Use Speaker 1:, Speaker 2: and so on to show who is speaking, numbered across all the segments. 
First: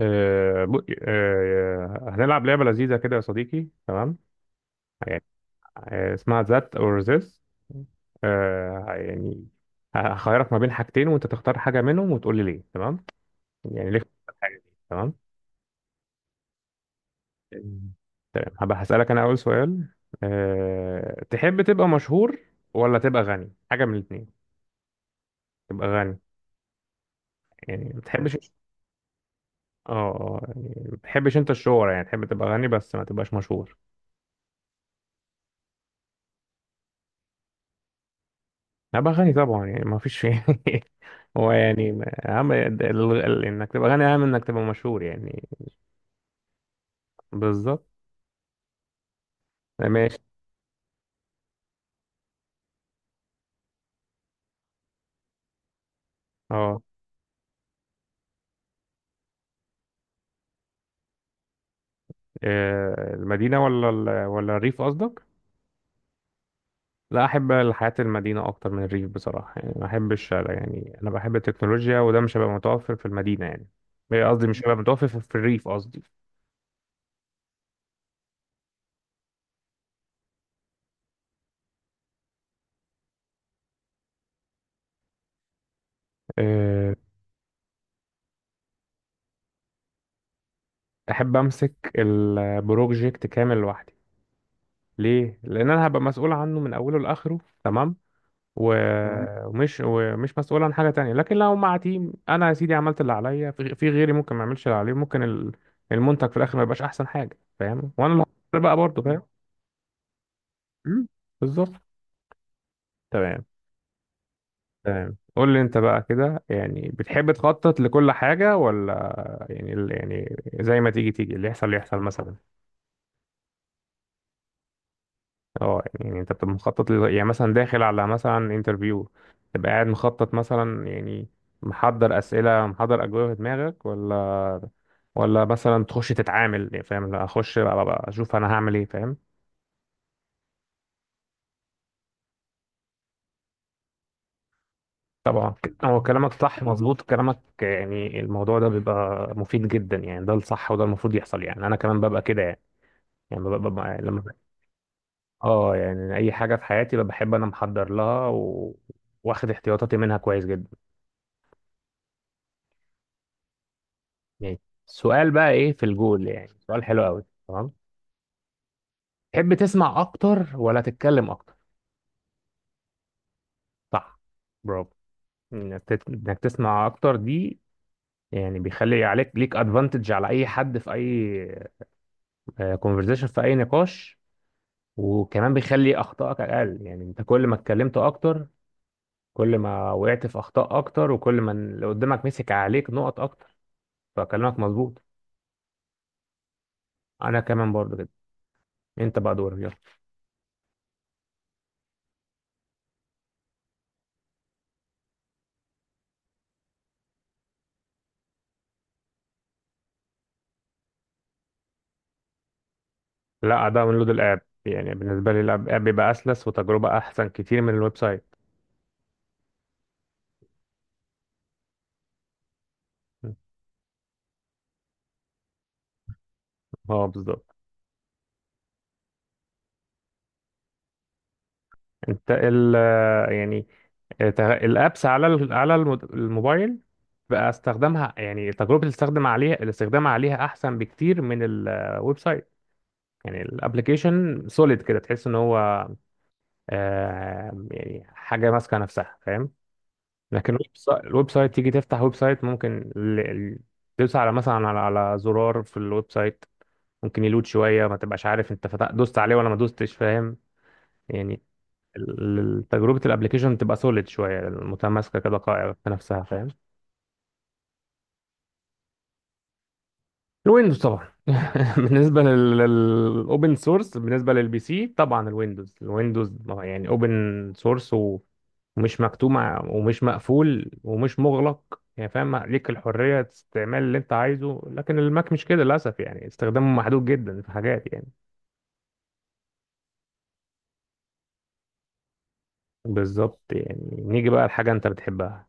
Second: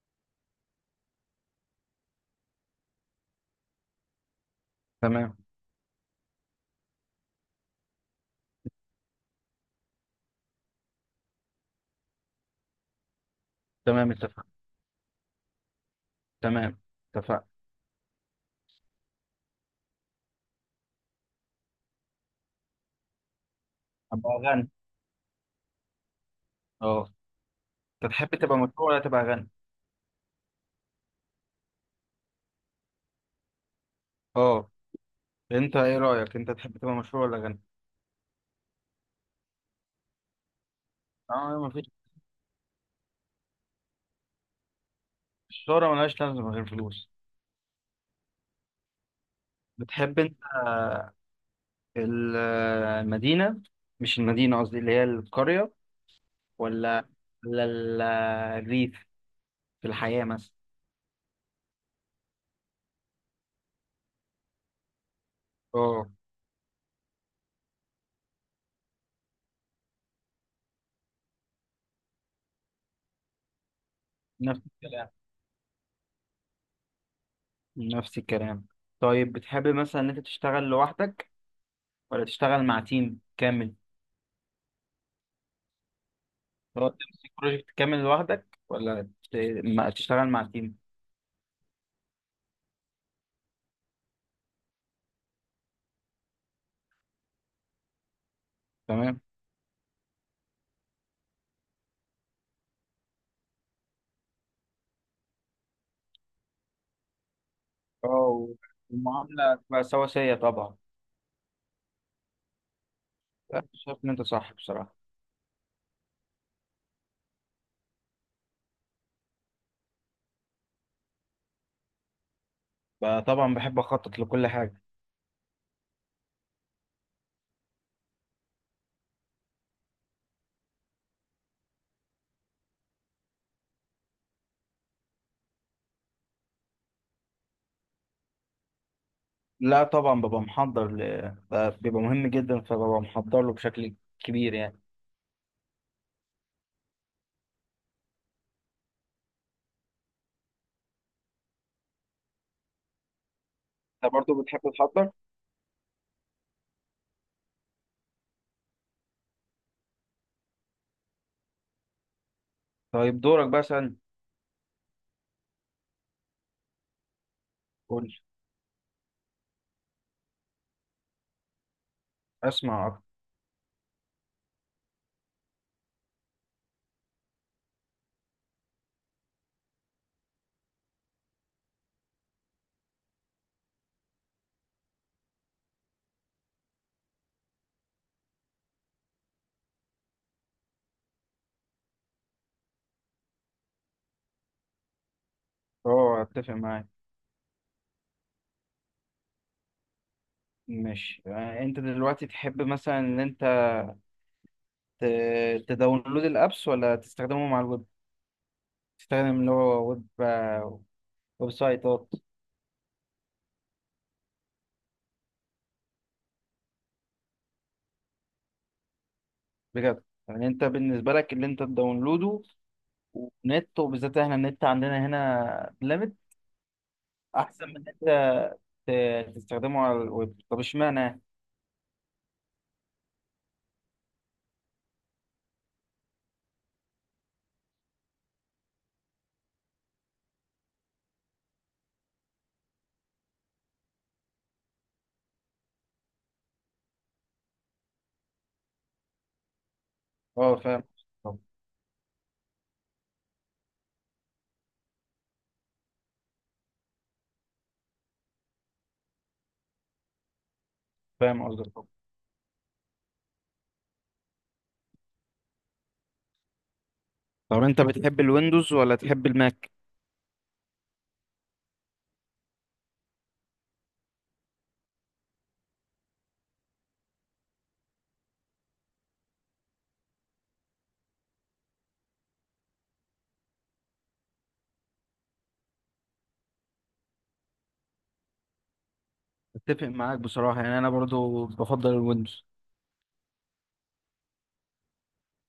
Speaker 1: هنلعب لعبة لذيذة كده يا صديقي. تمام.
Speaker 2: تمام.
Speaker 1: اسمها ذات أو ذس، يعني هخيرك ما بين حاجتين وأنت تختار حاجة منهم وتقول لي ليه. تمام، يعني ليه اخترت
Speaker 2: تمام اتفق.
Speaker 1: الحاجة دي. تمام.
Speaker 2: تمام اتفق.
Speaker 1: مم. تمام، هبقى هسألك أنا أول سؤال. تحب تبقى مشهور ولا تبقى غني؟ حاجة من
Speaker 2: ابقى
Speaker 1: الاتنين.
Speaker 2: غني.
Speaker 1: تبقى غني؟
Speaker 2: اه.
Speaker 1: يعني ما
Speaker 2: انت تحب
Speaker 1: تحبش.
Speaker 2: تبقى مشهور ولا تبقى غني؟
Speaker 1: اه، يعني ما تحبش أنت الشهرة، يعني تحب تبقى غني بس ما تبقاش مشهور.
Speaker 2: اه. انت ايه رايك، انت تحب تبقى مشهور ولا غني؟
Speaker 1: هبقى غني طبعا، يعني ما فيش فيه هو
Speaker 2: اه مفيش.
Speaker 1: يعني اهم انك تبقى غني اهم من انك تبقى مشهور يعني.
Speaker 2: الشهرة ملهاش لازمه غير فلوس.
Speaker 1: بالظبط. ماشي.
Speaker 2: بتحب انت آه، المدينه، مش المدينه قصدي اللي هي القريه،
Speaker 1: اه،
Speaker 2: ولا ولا الريف في الحياه مثلا؟
Speaker 1: المدينة ولا ولا الريف قصدك.
Speaker 2: اه.
Speaker 1: لا، احب الحياة المدينة اكتر من الريف بصراحة، يعني ما احبش، يعني انا بحب التكنولوجيا وده مش هيبقى متوفر في المدينة يعني. قصدي مش
Speaker 2: نفس
Speaker 1: هيبقى متوفر
Speaker 2: الكلام.
Speaker 1: في الريف قصدي.
Speaker 2: نفس الكلام. طيب بتحب مثلا ان انت تشتغل لوحدك ولا تشتغل مع تيم كامل؟ هو
Speaker 1: آه،
Speaker 2: تمسك بروجكت كامل لوحدك ولا تشتغل مع تيم؟
Speaker 1: احب امسك البروجكت كامل لوحدي. ليه؟ لان انا هبقى مسؤول عنه من اوله لاخره. تمام. تمام،
Speaker 2: تمام.
Speaker 1: ومش مسؤول عن حاجة تانية، لكن لو مع تيم أنا يا سيدي عملت اللي عليا، في غيري ممكن ما يعملش اللي عليه، ممكن المنتج في الآخر ما يبقاش أحسن حاجة، فاهم؟ وأنا اللي
Speaker 2: اه.
Speaker 1: هخسر بقى برضه، فاهم؟
Speaker 2: المعاملة تبقى سواسية طبعا.
Speaker 1: مم، بالظبط. تمام.
Speaker 2: لا، شايف إن أنت صح بصراحة.
Speaker 1: تمام، قول لي أنت بقى، كده يعني بتحب تخطط لكل حاجة، ولا يعني يعني زي ما تيجي تيجي، اللي يحصل اللي يحصل مثلا.
Speaker 2: طبعا بحب أخطط لكل حاجة.
Speaker 1: اه، يعني أنت بتبقى مخطط يعني مثلا داخل على مثلا انترفيو، تبقى قاعد مخطط مثلا، يعني محضر أسئلة، محضر أجوبة في دماغك، ولا ولا مثلا تخش تتعامل يعني، فاهم؟ لا اخش بقى بقى اشوف انا هعمل ايه، فاهم؟
Speaker 2: لا طبعا ببقى محضر بيبقى مهم جدا فببقى محضر له بشكل كبير يعني.
Speaker 1: طبعا، هو كلامك صح، مظبوط كلامك، يعني الموضوع ده بيبقى مفيد جدا، يعني ده الصح وده المفروض يحصل يعني، انا كمان ببقى كده يعني. يعني ببقى يعني
Speaker 2: أنت
Speaker 1: لما
Speaker 2: برضه بتحب تحضر؟
Speaker 1: اه، يعني اي حاجه في حياتي ببقى بحب انا محضر لها، و... واخد احتياطاتي منها كويس جدا.
Speaker 2: طيب دورك بقى سألني.
Speaker 1: يعني السؤال بقى ايه في الجول، يعني سؤال حلو قوي. تمام.
Speaker 2: قول.
Speaker 1: تحب تسمع اكتر ولا تتكلم اكتر؟
Speaker 2: أسمع أكتر.
Speaker 1: صح. برافو. إنك تسمع اكتر دي يعني بيخلي عليك، ليك ادفانتج على اي حد في اي كونفرزيشن، في اي نقاش. وكمان بيخلي اخطائك اقل، يعني انت كل ما اتكلمت اكتر كل ما وقعت في اخطاء اكتر، وكل ما اللي قدامك مسك عليك نقط اكتر. فكلامك مظبوط.
Speaker 2: أه أتفق معاك.
Speaker 1: انا كمان برضو كده. انت بقى دورك يلا.
Speaker 2: ماشي، يعني أنت دلوقتي تحب مثلا إن أنت ت- تداونلود الأبس ولا تستخدمه مع الويب؟ تستخدم اللي هو ويب، ويب سايتات؟
Speaker 1: لا، ده من لود الاب، يعني بالنسبه لي الاب آب بيبقى اسلس وتجربه احسن كتير من الويب سايت.
Speaker 2: بجد؟ يعني انت بالنسبه لك اللي انت تداونلوده، ونت وبالذات احنا النت عندنا هنا ليميت،
Speaker 1: اه بالظبط.
Speaker 2: احسن من ان انت تستخدمه على الويب؟ طب اشمعنى؟
Speaker 1: انت ال آه، يعني الابس على الموبايل بقى استخدامها، يعني تجربه الاستخدام عليها احسن بكتير من الويب سايت. يعني الابلكيشن سوليد كده، تحس ان هو يعني حاجه ماسكه نفسها، فاهم؟ لكن
Speaker 2: اه فاهم.
Speaker 1: الويب
Speaker 2: طب.
Speaker 1: سايت تيجي تفتح ويب سايت، ممكن تدوس على مثلا على زرار في الويب سايت، ممكن يلود شويه، ما تبقاش عارف انت فتح دوست عليه ولا ما دوستش، فاهم يعني؟
Speaker 2: فاهم قصدك. طب
Speaker 1: تجربه الابلكيشن تبقى سوليد شويه، متماسكه كده، قائمه في نفسها، فاهم؟
Speaker 2: طب انت بتحب الويندوز ولا تحب الماك؟
Speaker 1: الويندوز طبعا. بالنسبه للاوبن سورس، بالنسبه للبي سي، طبعا الويندوز. يعني اوبن سورس ومش مكتوم، ومش مقفول ومش مغلق يعني، فاهم؟ ليك الحريه استعمال اللي انت عايزه، لكن الماك مش كده للاسف، يعني استخدامه محدود جدا في حاجات يعني.
Speaker 2: اتفق معاك بصراحه، يعني انا برضو بفضل الويندوز.
Speaker 1: بالظبط. يعني نيجي بقى لحاجه انت بتحبها.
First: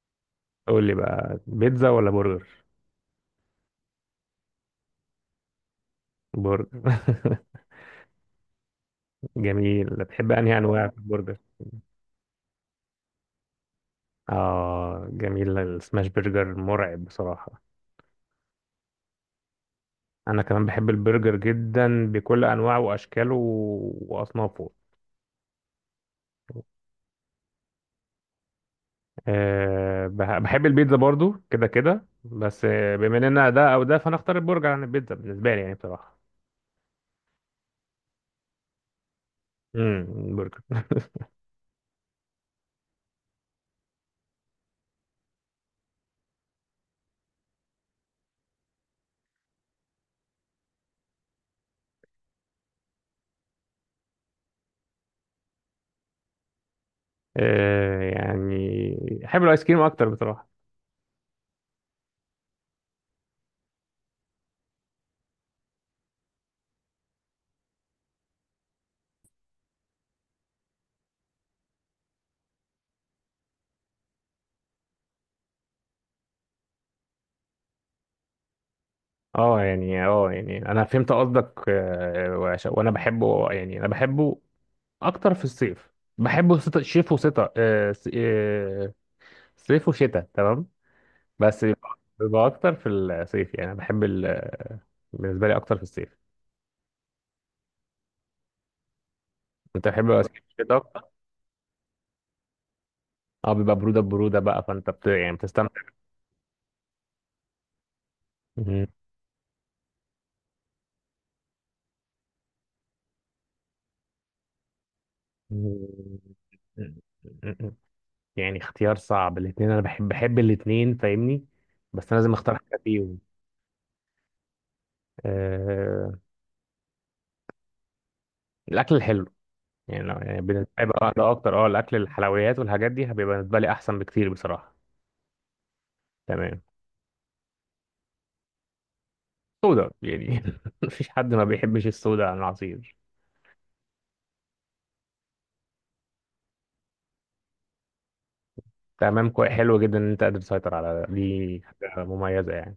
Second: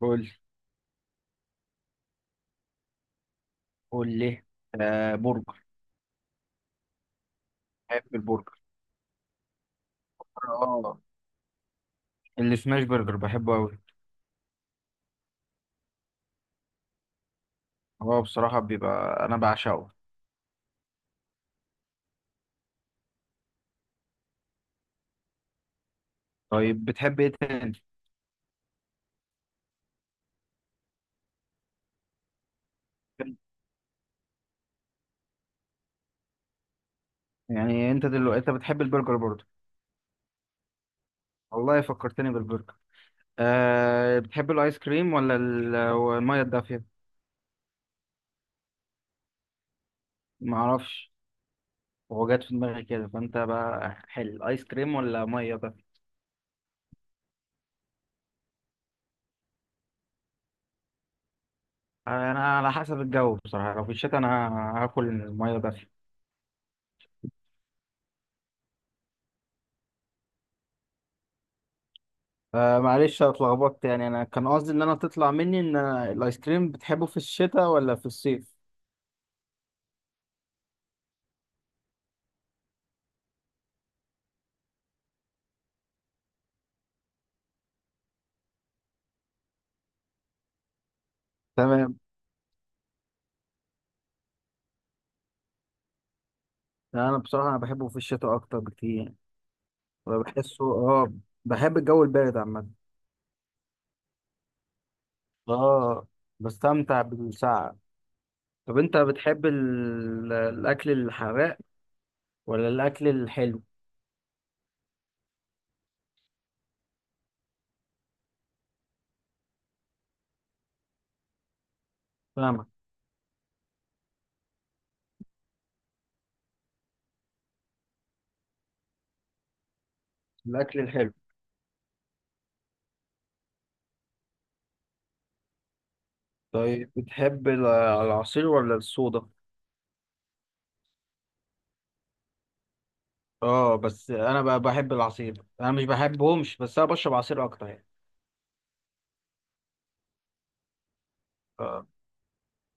Speaker 2: قول.
Speaker 1: قول لي بقى، بيتزا ولا برجر؟
Speaker 2: قول ليه. آه برجر.
Speaker 1: برجر.
Speaker 2: بحب البرجر.
Speaker 1: جميل، بتحب انهي انواع في
Speaker 2: اه
Speaker 1: البرجر؟
Speaker 2: السماش برجر بحبه قوي.
Speaker 1: اه جميل، السماش برجر مرعب بصراحه.
Speaker 2: هو بصراحه بيبقى، انا بعشقه.
Speaker 1: انا كمان بحب البرجر جدا بكل انواعه واشكاله واصنافه.
Speaker 2: طيب بتحب ايه تاني؟
Speaker 1: أه، بحب البيتزا برضو كده كده، بس بما اننا ده او ده، فانا اختار البرجر عن البيتزا بالنسبه لي يعني، بصراحه.
Speaker 2: يعني انت دلوقتي انت بتحب البرجر برضه؟
Speaker 1: البرجر.
Speaker 2: والله فكرتني بالبرجر. أه، بتحب الايس كريم ولا الميه الدافيه؟ ما اعرفش، هو جات في دماغي كده، فانت بقى حل، ايس كريم ولا ميه دافيه؟
Speaker 1: أه، يعني احب الايس كريم اكتر بصراحه.
Speaker 2: انا على حسب الجو بصراحه، لو في الشتاء انا هاكل الميه دافيه. أه معلش أنا اتلخبطت، يعني انا كان قصدي ان انا تطلع مني ان أنا الايس كريم بتحبه في الشتاء ولا في الصيف.
Speaker 1: اه يعني، اه يعني انا فهمت قصدك، وانا بحبه، يعني انا بحبه اكتر في الصيف. بحبه شتا- شيف وشتاء، صيف وشتاء. تمام. بس بيبقى
Speaker 2: تمام.
Speaker 1: اكتر في الصيف، يعني انا بحب ال... بالنسبه لي اكتر في الصيف.
Speaker 2: لا، انا بصراحه انا بحبه في الشتاء اكتر بكتير.
Speaker 1: انت بتحب
Speaker 2: أنا
Speaker 1: بقى صيف
Speaker 2: بحسه،
Speaker 1: الشتاء اكتر.
Speaker 2: اه، بحب الجو البارد عامة.
Speaker 1: اه بيبقى بروده، بقى فانت بت... يعني بتستمتع.
Speaker 2: اه بستمتع بالساعة. طب
Speaker 1: مم.
Speaker 2: انت بتحب الاكل الحراق ولا الاكل الحلو؟
Speaker 1: يعني اختيار صعب، الاثنين انا بحب الاثنين، فاهمني؟ بس انا لازم اختار
Speaker 2: فاهمك.
Speaker 1: حاجه فيهم. آه... الاكل الحلو. يعني لو يعني بالنسبه
Speaker 2: الاكل
Speaker 1: لي
Speaker 2: الحلو.
Speaker 1: بقى، ده اكتر اه الاكل الحلويات والحاجات دي هيبقى بالنسبه لي احسن بكتير بصراحه. تمام.
Speaker 2: طيب بتحب العصير ولا الصودا؟
Speaker 1: سودا يعني. مفيش حد ما بيحبش السودا عن العصير.
Speaker 2: اه بس انا بقى بحب العصير، انا مش بحبهمش بس انا بشرب عصير اكتر يعني.
Speaker 1: تمام، كوي. حلو جدا ان انت قادر تسيطر على ده. دي
Speaker 2: آه.
Speaker 1: حاجه مميزه يعني.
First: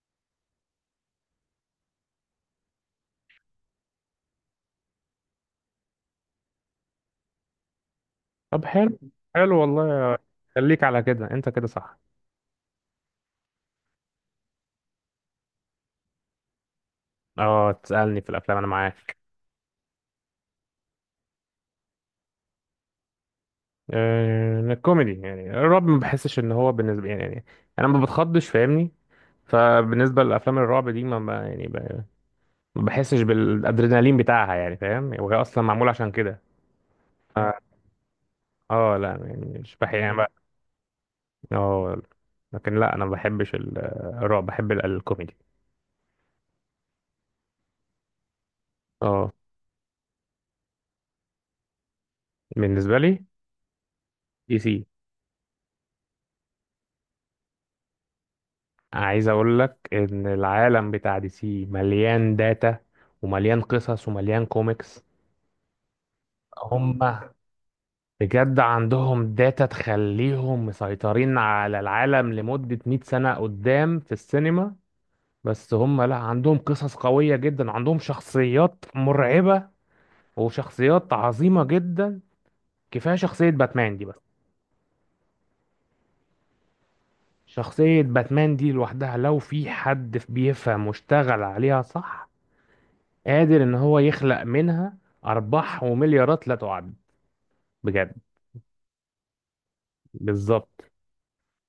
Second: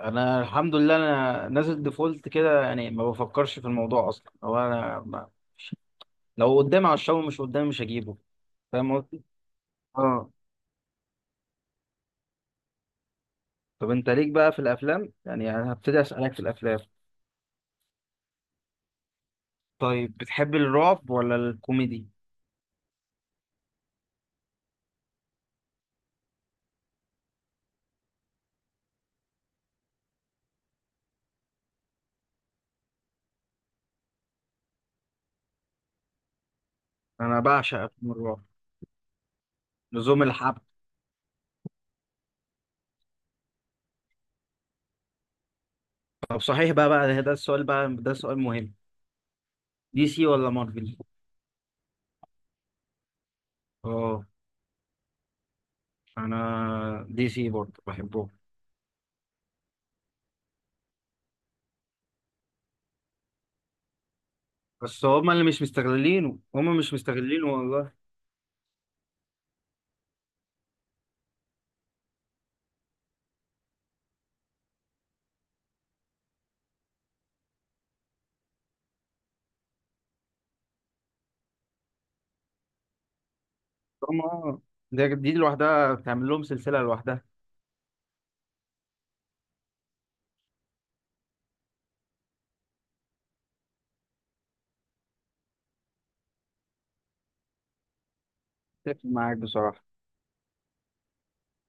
Speaker 2: انا الحمد لله انا نازل ديفولت كده، يعني ما بفكرش في الموضوع اصلا، هو انا ما... لو قدامي هشربه، مش قدامي مش هجيبه.
Speaker 1: طب
Speaker 2: فاهم
Speaker 1: حلو.
Speaker 2: قصدي؟
Speaker 1: حلو والله.
Speaker 2: اه.
Speaker 1: خليك على كده، انت كده صح.
Speaker 2: طب انت ليك بقى في الافلام، يعني انا هبتدي اسالك في الافلام.
Speaker 1: اه تسالني في الافلام، انا معاك.
Speaker 2: طيب بتحب الرعب ولا الكوميدي؟
Speaker 1: الكوميدي. يعني الرعب ما بحسش ان هو بالنسبه يعني انا ما بتخضش، فاهمني؟ فبالنسبه للافلام الرعب دي ما بحسش بالادرينالين بتاعها يعني، فاهم؟ وهي اصلا معمول عشان كده.
Speaker 2: انا
Speaker 1: اه،
Speaker 2: بعشق افلام الرعب.
Speaker 1: لا يعني مش بحب يعني
Speaker 2: لزوم
Speaker 1: بقى.
Speaker 2: الحب.
Speaker 1: اه، لكن لا، انا ما بحبش الرعب، بحب الكوميدي.
Speaker 2: طب صحيح بقى، ده السؤال بقى، ده سؤال مهم.
Speaker 1: اه،
Speaker 2: دي سي ولا مارفل؟
Speaker 1: بالنسبه لي
Speaker 2: اه
Speaker 1: دي سي.
Speaker 2: انا دي سي برضه بحبهم.
Speaker 1: عايز اقول لك ان العالم بتاع دي سي مليان داتا، ومليان قصص، ومليان كوميكس.
Speaker 2: بس هما اللي مش مستغلينه، هما مش
Speaker 1: هم
Speaker 2: مستغلينه والله.
Speaker 1: بجد عندهم داتا تخليهم مسيطرين على العالم لمدة 100 سنة قدام في السينما. بس هم، لا، عندهم قصص قوية جدا، عندهم شخصيات مرعبة وشخصيات عظيمة جدا. كفاية شخصية باتمان دي بس.
Speaker 2: هما اه. ده دي لوحدها تعمل لهم سلسله لوحدها.
Speaker 1: شخصية باتمان دي لوحدها، لو في حد بيفهم واشتغل عليها صح، قادر ان هو يخلق منها ارباح ومليارات لا تعد، بجد.
Speaker 2: اتفق معاك بصراحه.
Speaker 1: بالظبط.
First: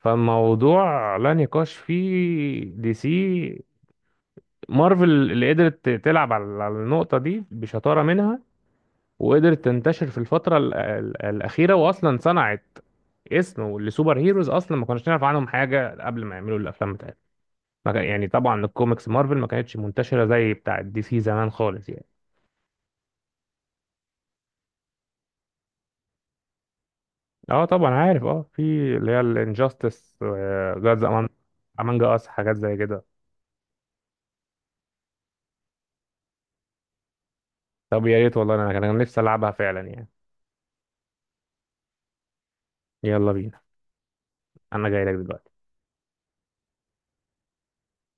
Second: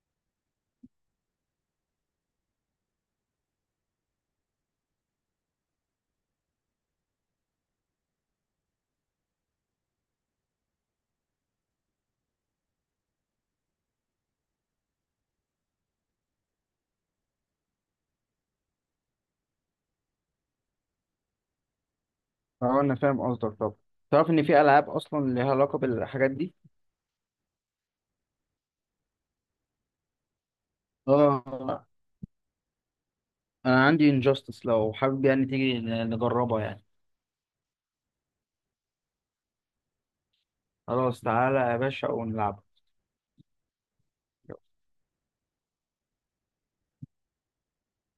Speaker 1: فالموضوع لا نقاش فيه، دي سي. مارفل اللي قدرت تلعب على النقطة دي بشطارة منها، وقدرت تنتشر في الفترة الأخيرة، وأصلا صنعت اسم لسوبر هيروز أصلا ما كناش نعرف عنهم حاجة قبل ما يعملوا الأفلام بتاعتهم. ما كان- يعني طبعا الكوميكس مارفل ما كانتش منتشرة زي بتاعة دي سي زمان خالص يعني.
Speaker 2: اه انا فاهم قصدك. طب تعرف ان في العاب اصلا ليها علاقه بالحاجات دي؟
Speaker 1: اه طبعا عارف، اه في اللي هي الانجاستس، جاد امانج،
Speaker 2: اه
Speaker 1: امانج اس، حاجات زي كده.
Speaker 2: انا عندي انجاستس، لو حابب يعني تيجي نجربها يعني.
Speaker 1: طب يا ريت والله، انا كان أنا نفسي العبها فعلا يعني.
Speaker 2: خلاص تعالى يا باشا ونلعب.
Speaker 1: يلا بينا، انا جاي لك دلوقتي.